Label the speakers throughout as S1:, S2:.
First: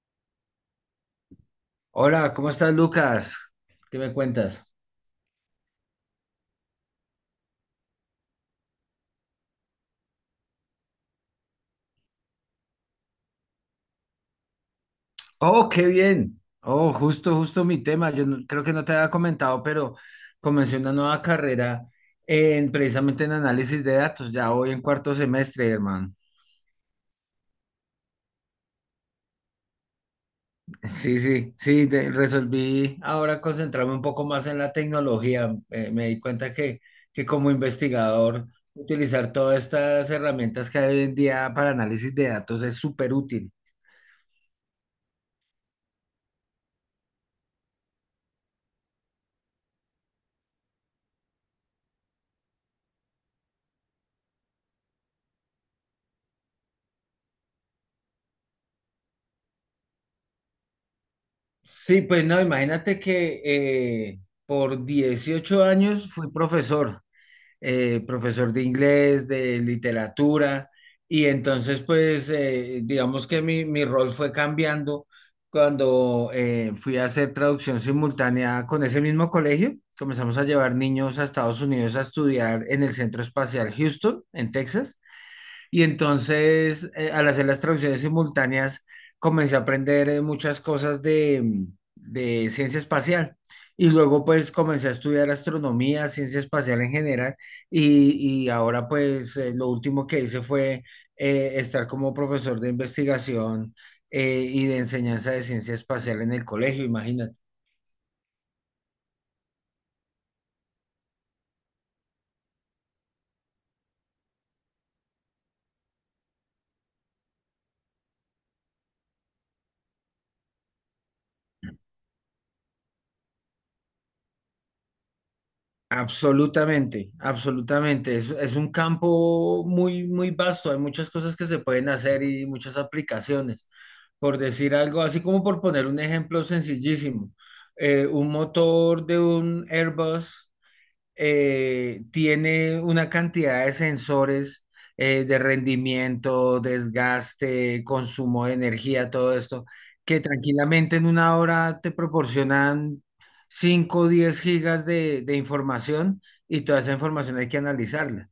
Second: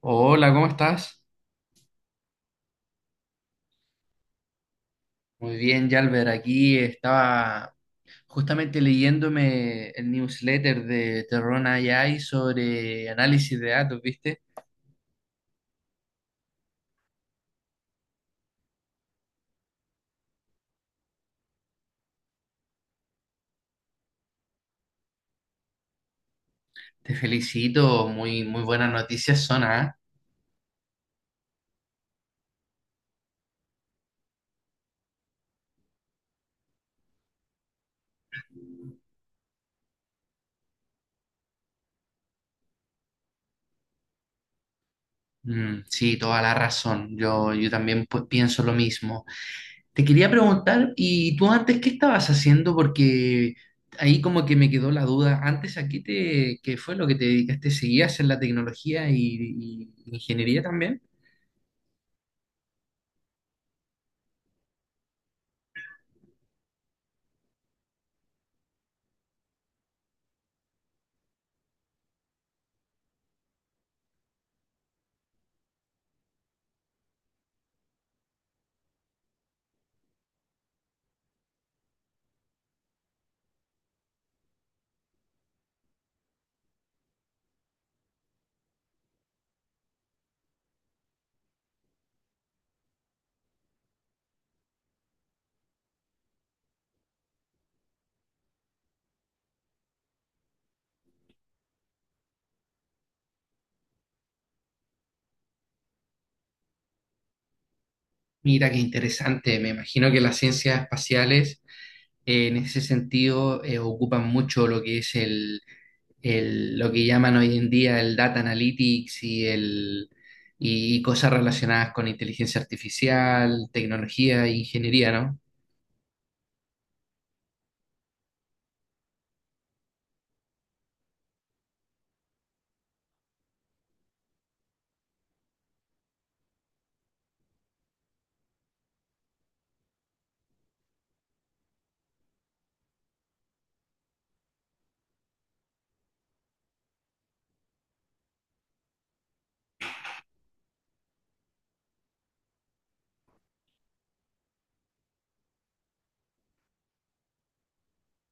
S1: Hola, ¿cómo estás?
S2: Hola, ¿cómo estás, Lucas? ¿Qué me cuentas?
S1: Muy bien, Yalber. Aquí estaba justamente leyéndome el newsletter de Terron AI sobre análisis de datos, ¿viste?
S2: Oh, qué bien. Oh, justo, justo mi tema. Yo no- Creo que no te había comentado, pero comencé una nueva carrera en precisamente en análisis de datos. Ya voy en cuarto semestre, hermano.
S1: Te felicito, muy, muy buenas noticias son, ¿ah?
S2: Sí, sí, sí. Resolví ahora concentrarme un poco más en la tecnología. Me di cuenta que como investigador, utilizar todas estas herramientas que hay hoy en día para análisis de datos es súper útil.
S1: Mm, sí, toda la razón. Yo también pues, pienso lo mismo. Te quería preguntar, ¿y tú antes qué estabas haciendo? Porque ahí como que me quedó la duda. Antes aquí te, ¿qué fue lo que te dedicaste? ¿Seguías en la tecnología y ingeniería también?
S2: Sí, pues no, imagínate que por 18 años fui profesor, profesor de inglés, de literatura, y entonces pues digamos que mi rol fue cambiando cuando fui a hacer traducción simultánea con ese mismo colegio. Comenzamos a llevar niños a Estados Unidos a estudiar en el Centro Espacial Houston, en Texas. Y entonces, al hacer las traducciones simultáneas, comencé a aprender muchas cosas de ciencia espacial. Y luego pues comencé a estudiar astronomía, ciencia espacial en general, y ahora pues lo último que hice fue estar como profesor de investigación y de enseñanza de ciencia espacial en el colegio, imagínate.
S1: Mira, qué interesante. Me imagino que las ciencias espaciales en ese sentido ocupan mucho lo que es lo que llaman hoy en día el data analytics y cosas relacionadas con inteligencia artificial, tecnología e ingeniería, ¿no?
S2: Absolutamente, absolutamente. Es un campo muy, muy vasto. Hay muchas cosas que se pueden hacer y muchas aplicaciones. Por decir algo, así como por poner un ejemplo sencillísimo, un motor de un Airbus tiene una cantidad de sensores de rendimiento, desgaste, consumo de energía, todo esto, que tranquilamente en una hora te proporcionan 5, o 10 gigas de información y toda esa información hay que analizarla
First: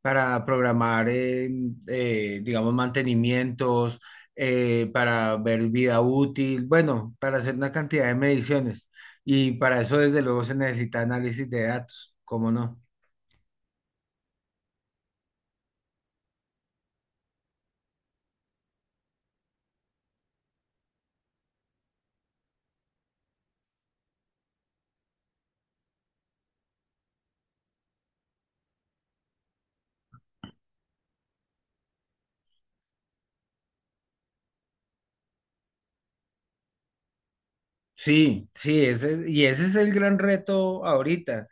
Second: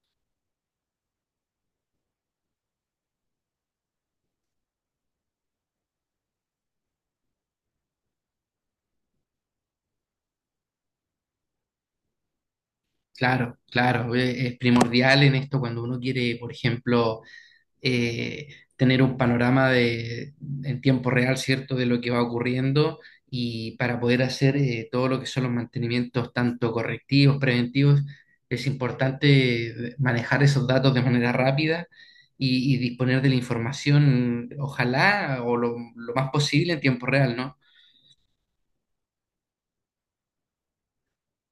S2: para programar, digamos, mantenimientos, para ver vida útil, bueno, para hacer una cantidad de mediciones. Y para eso, desde luego, se necesita análisis de datos, ¿cómo no?
S1: Claro, claro, es primordial en esto cuando uno quiere, por ejemplo, eh, tener un panorama en tiempo real, ¿cierto?, de lo que va ocurriendo y para poder hacer todo lo que son los mantenimientos, tanto correctivos, preventivos, es importante, manejar esos datos de manera rápida y disponer de la información, ojalá, o lo más posible en tiempo real, ¿no?
S2: Sí, sí, y ese es el gran reto ahorita.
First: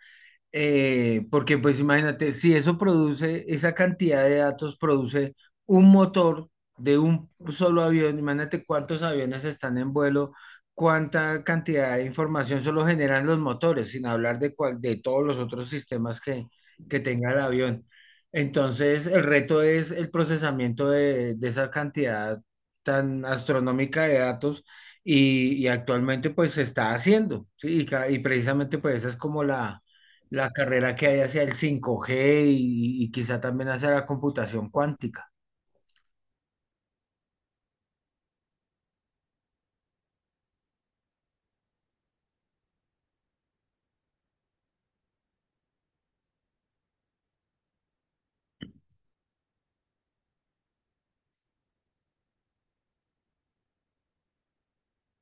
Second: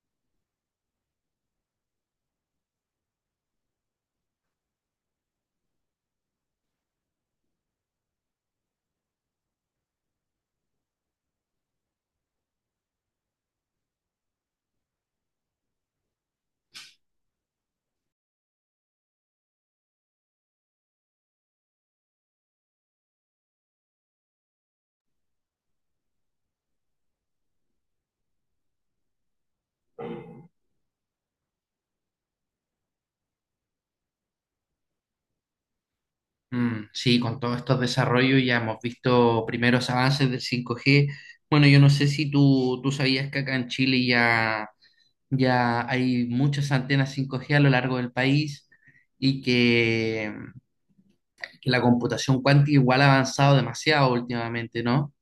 S2: Porque pues imagínate, si eso produce, esa cantidad de datos produce un motor de un solo avión, imagínate cuántos aviones están en vuelo, cuánta cantidad de información solo generan los motores, sin hablar de todos los otros sistemas que tenga el avión. Entonces, el reto es el procesamiento de esa cantidad tan astronómica de datos y actualmente pues se está haciendo, ¿sí? Y precisamente pues esa es como la carrera que hay hacia el 5G y quizá también hacia la computación cuántica.
S1: Mm, sí, con todos estos desarrollos ya hemos visto primeros avances del 5G. Bueno, yo no sé si tú sabías que acá en Chile ya ya hay muchas antenas 5G a lo largo del país y que la computación cuántica igual ha avanzado demasiado últimamente, ¿no?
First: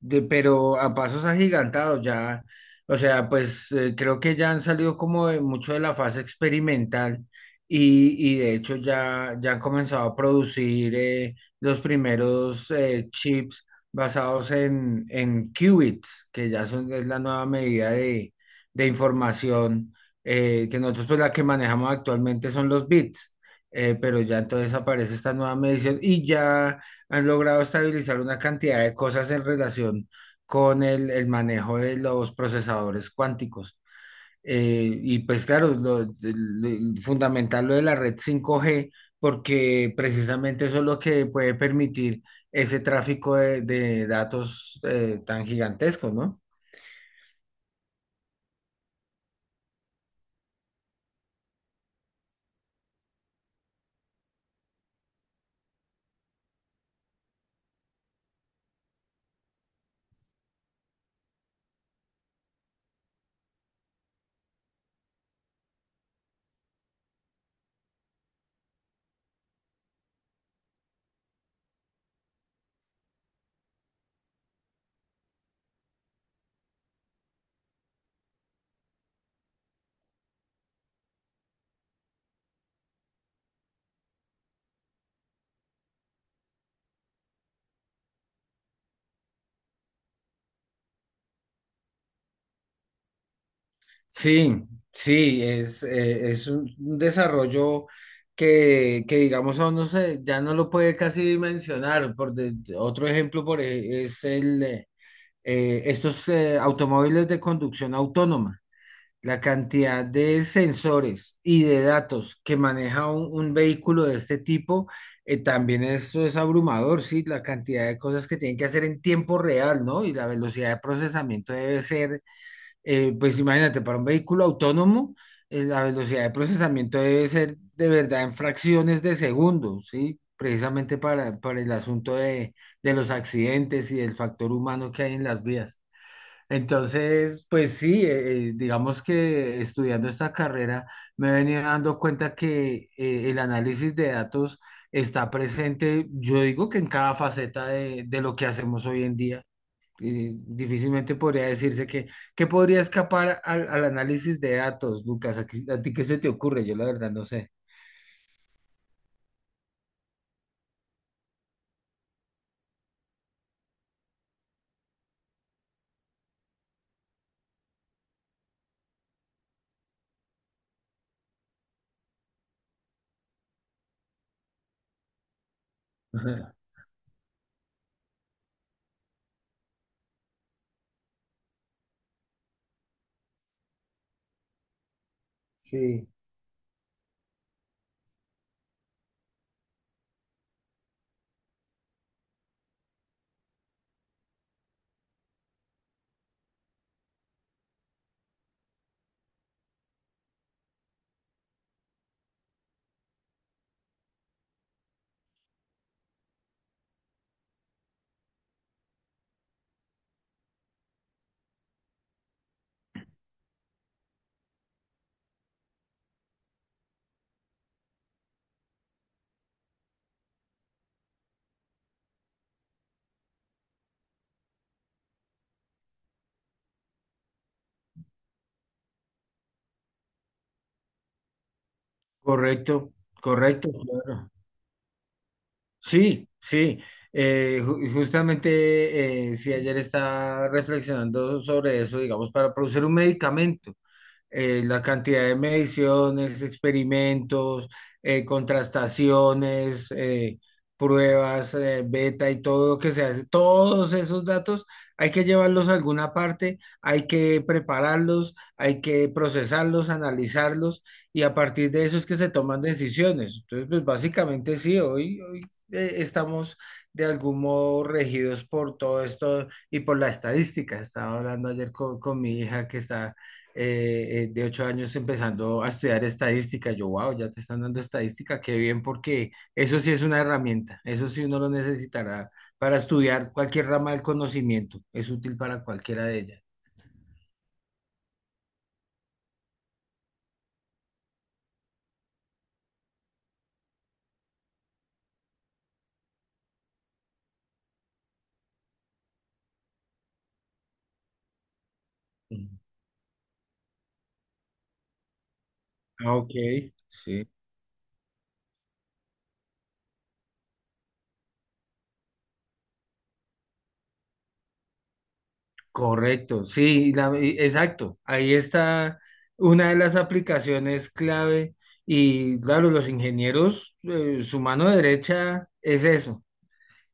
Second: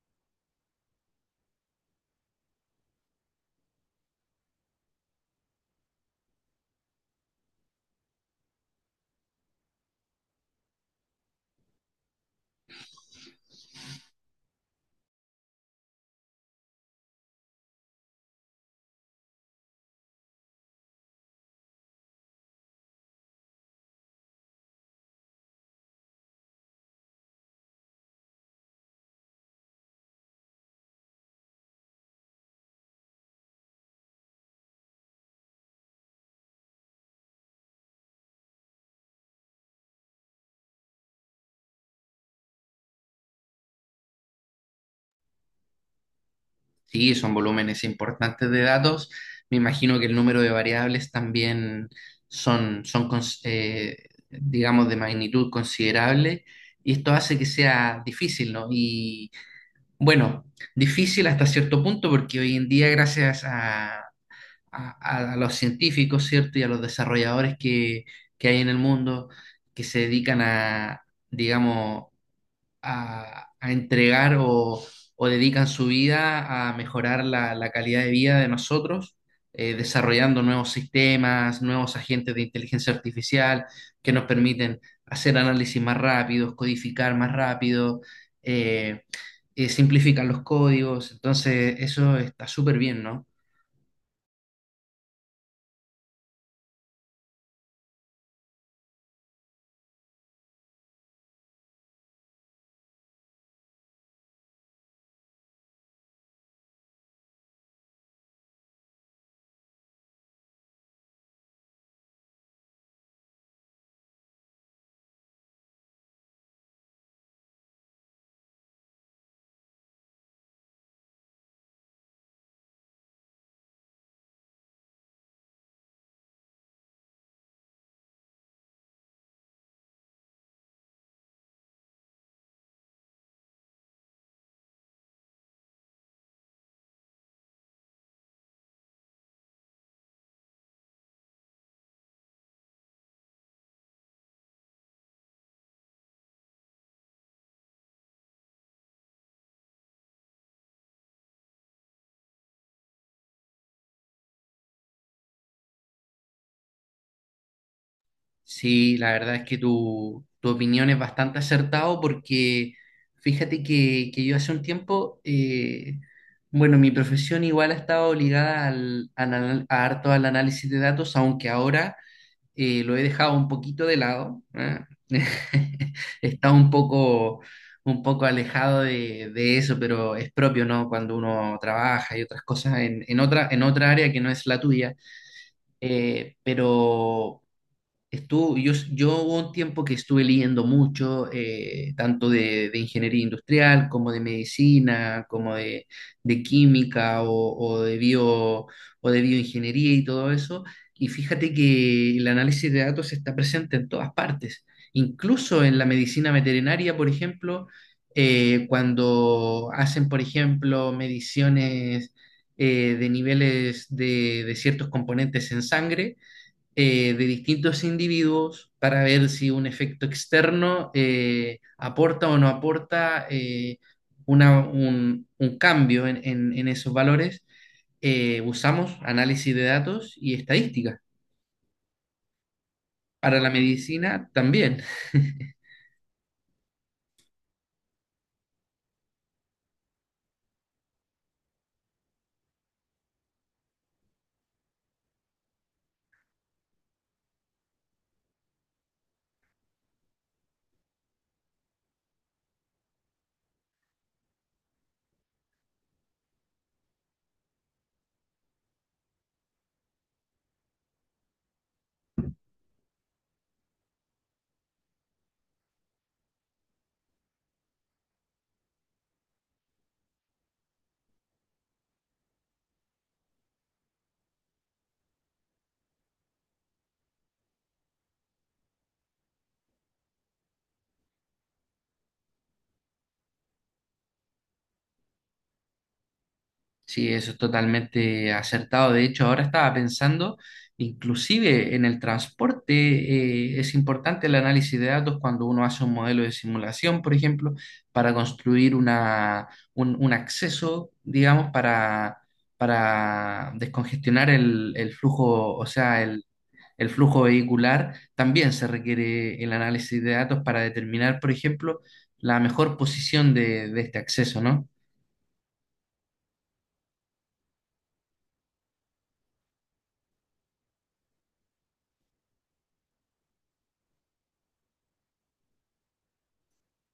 S2: Pero a pasos agigantados ya, o sea, pues creo que ya han salido como de mucho de la fase experimental y de hecho ya, han comenzado a producir los primeros chips basados en qubits, que ya es la nueva medida de información que nosotros pues la que manejamos actualmente son los bits. Pero ya entonces aparece esta nueva medición y ya han logrado estabilizar una cantidad de cosas en relación con el manejo de los procesadores cuánticos. Y pues claro, fundamental lo de la red 5G, porque precisamente eso es lo que puede permitir ese tráfico de datos tan gigantesco, ¿no?
S1: Sí, son volúmenes importantes de datos. Me imagino que el número de variables también son, digamos, de magnitud considerable y esto hace que sea difícil, ¿no? Y bueno, difícil hasta cierto punto porque hoy en día, gracias a los científicos, ¿cierto? Y a los desarrolladores que hay en el mundo que se dedican a, digamos, a entregar o dedican su vida a mejorar la calidad de vida de nosotros, desarrollando nuevos sistemas, nuevos agentes de inteligencia artificial que nos permiten hacer análisis más rápidos, codificar más rápido, eh, simplifican los códigos. Entonces, eso está súper bien, ¿no?
S2: Sí, sí, es un desarrollo que digamos, aún no sé, ya no lo puede casi dimensionar. Otro ejemplo por, ej- es el, estos automóviles de conducción autónoma. La cantidad de sensores y de datos que maneja un vehículo de este tipo, también esto es abrumador, sí, la cantidad de cosas que tienen que hacer en tiempo real, ¿no? Y la velocidad de procesamiento debe ser pues imagínate, para un vehículo autónomo, la velocidad de procesamiento debe ser de verdad en fracciones de segundos, ¿sí? Precisamente para el asunto de los accidentes y del factor humano que hay en las vías. Entonces, pues sí, digamos que estudiando esta carrera me he venido dando cuenta que el análisis de datos está presente, yo digo que en cada faceta de lo que hacemos hoy en día y difícilmente podría decirse que, ¿qué podría escapar al análisis de datos, Lucas? ¿A ti qué se te ocurre? Yo la verdad no sé.
S1: Sí, la verdad es que tu opinión es bastante acertado porque fíjate que yo hace un tiempo, bueno, mi profesión igual ha estado ligada a harto al análisis de datos, aunque ahora lo he dejado un poquito de lado. ¿Eh? He
S2: Ajá.
S1: estado un poco alejado de eso, pero es propio, ¿no? Cuando uno trabaja y otras cosas en, en otra área que no es la tuya.
S2: Sí,
S1: Pero estuvo, yo hubo un tiempo que estuve leyendo mucho, tanto de ingeniería industrial como de medicina, como de química o de bio, o de bioingeniería y todo eso. Y fíjate que el análisis de datos está presente en todas partes, incluso en la medicina veterinaria, por ejemplo, cuando hacen, por ejemplo, mediciones de niveles de ciertos componentes en sangre, de distintos individuos para ver si un efecto externo aporta o no aporta, un cambio en esos valores. Usamos análisis de datos y estadística.
S2: correcto,
S1: Para la
S2: correcto,
S1: medicina
S2: claro.
S1: también.
S2: Sí, sí. Justamente, si ayer estaba reflexionando sobre eso, digamos, para producir un medicamento. La cantidad de mediciones, experimentos, contrastaciones, pruebas, beta y todo lo que se hace, todos esos datos hay que llevarlos a alguna parte, hay que prepararlos, hay que procesarlos, analizarlos y a partir de eso es que se toman decisiones. Entonces, pues básicamente sí, hoy estamos de algún modo regidos por todo esto y por la estadística. Estaba hablando ayer con mi hija que está de 8 años empezando a estudiar estadística. Yo, wow, ya te están dando estadística, qué bien, porque eso sí es una herramienta, eso sí uno lo necesitará para estudiar cualquier rama del conocimiento, es útil para cualquiera de ellas.
S1: Sí, eso es totalmente acertado. De hecho, ahora estaba pensando, inclusive en el transporte, es importante el análisis de datos cuando uno hace un modelo de simulación, por ejemplo, para construir un acceso, digamos,
S2: Ujú.
S1: para descongestionar el flujo, o sea,
S2: Ah, ok,
S1: el flujo
S2: sí.
S1: vehicular. También se requiere el análisis de datos para determinar, por ejemplo, la mejor posición de este acceso, ¿no?
S2: Correcto, sí, exacto. Ahí está una de las aplicaciones clave y claro, los ingenieros, su mano derecha es eso,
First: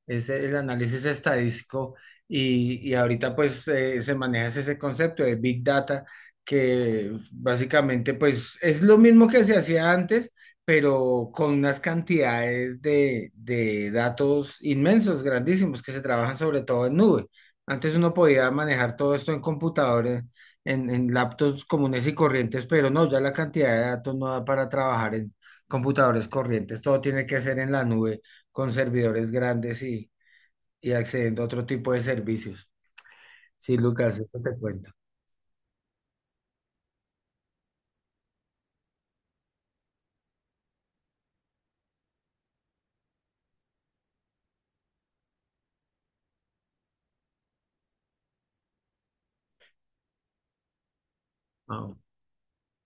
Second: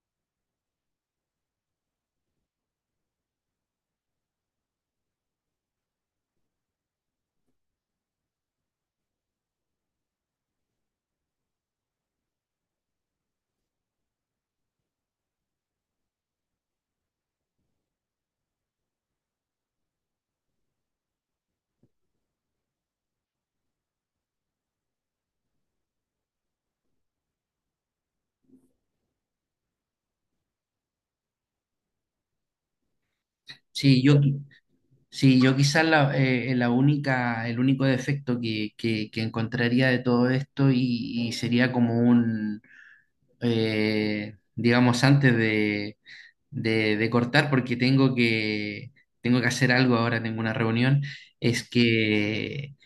S2: es el análisis estadístico y ahorita pues se maneja ese concepto de Big Data que básicamente pues es lo mismo que se hacía antes, pero con unas cantidades de datos inmensos, grandísimos, que se trabajan sobre todo en nube. Antes uno podía manejar todo esto en computadores, en laptops comunes y corrientes, pero no, ya la cantidad de datos no da para trabajar en computadores corrientes, todo tiene que ser en la nube con servidores grandes y accediendo a otro tipo de servicios. Sí,
S1: Sí, yo,
S2: Lucas, eso te cuento.
S1: Sí, yo quizás la única, el único defecto que encontraría de todo esto y sería como un, digamos, antes de cortar, porque tengo tengo que hacer algo ahora, tengo una reunión, es
S2: Ah,
S1: que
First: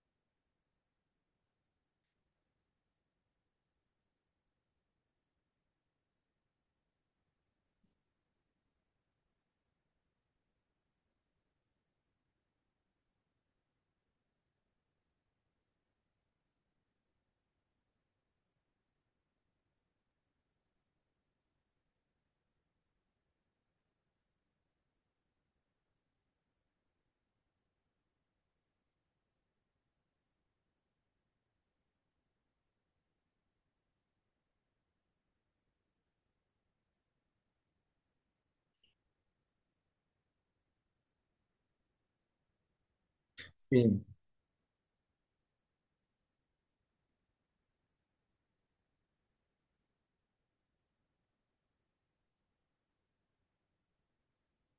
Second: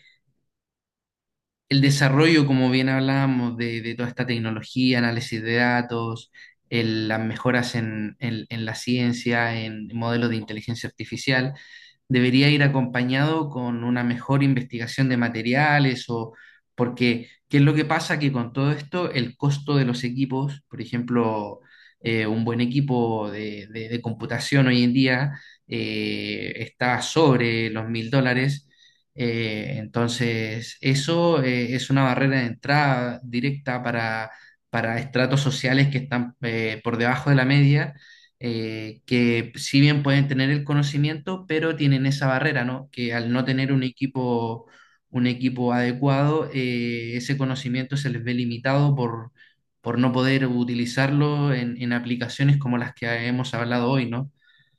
S1: el desarrollo, como bien hablábamos, de toda esta tecnología, análisis de datos, las mejoras en, en la ciencia, en modelos de inteligencia artificial, debería ir acompañado con una mejor investigación de materiales o porque, ¿qué es lo que pasa? Que con todo esto, el costo de los equipos, por ejemplo, un buen equipo de, de computación hoy en día está sobre los $1000. Entonces, eso es una barrera de entrada directa para estratos sociales que están por debajo de la media, que si bien pueden tener el conocimiento, pero tienen esa barrera, ¿no? Que al no tener
S2: sí.
S1: un equipo adecuado, ese conocimiento se les ve limitado por no poder utilizarlo en aplicaciones como las que hemos hablado hoy, ¿no?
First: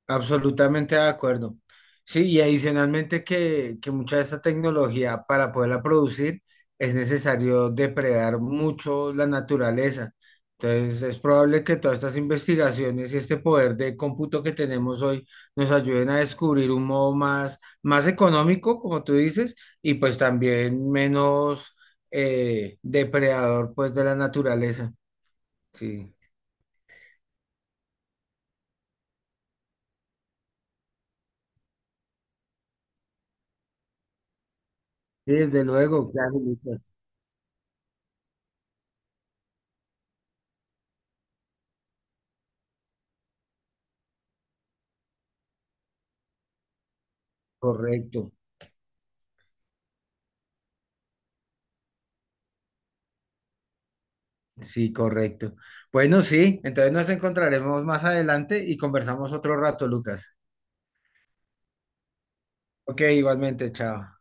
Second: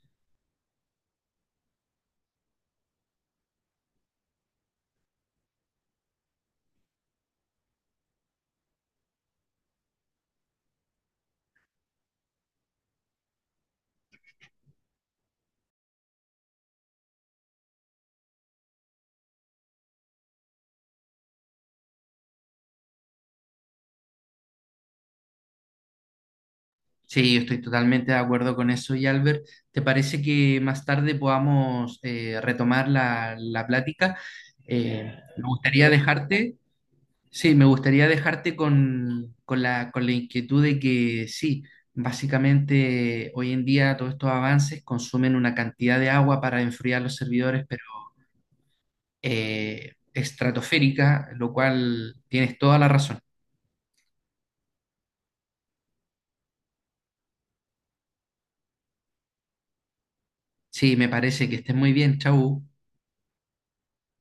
S2: Absolutamente de acuerdo. Sí, y adicionalmente que mucha de esta tecnología para poderla producir es necesario depredar mucho la naturaleza. Entonces es probable que todas estas investigaciones y este poder de cómputo que tenemos hoy nos ayuden a descubrir un modo más, más económico, como tú dices, y pues también menos depredador pues de la naturaleza. Sí,
S1: Sí, yo estoy totalmente de acuerdo con eso. Y Albert, ¿te parece que más tarde podamos retomar la plática?
S2: sí,
S1: Me
S2: desde
S1: gustaría
S2: luego, claro,
S1: dejarte,
S2: Lucas,
S1: sí, me gustaría dejarte con la inquietud de que sí, básicamente hoy en día todos estos avances consumen una cantidad de agua para enfriar los servidores, pero
S2: correcto.
S1: estratosférica, lo cual tienes toda la razón.
S2: Sí, correcto. Bueno, sí, entonces nos encontraremos más adelante y conversamos otro rato, Lucas.
S1: Sí, me parece que estés muy bien, chau.
S2: Ok, igualmente, chao.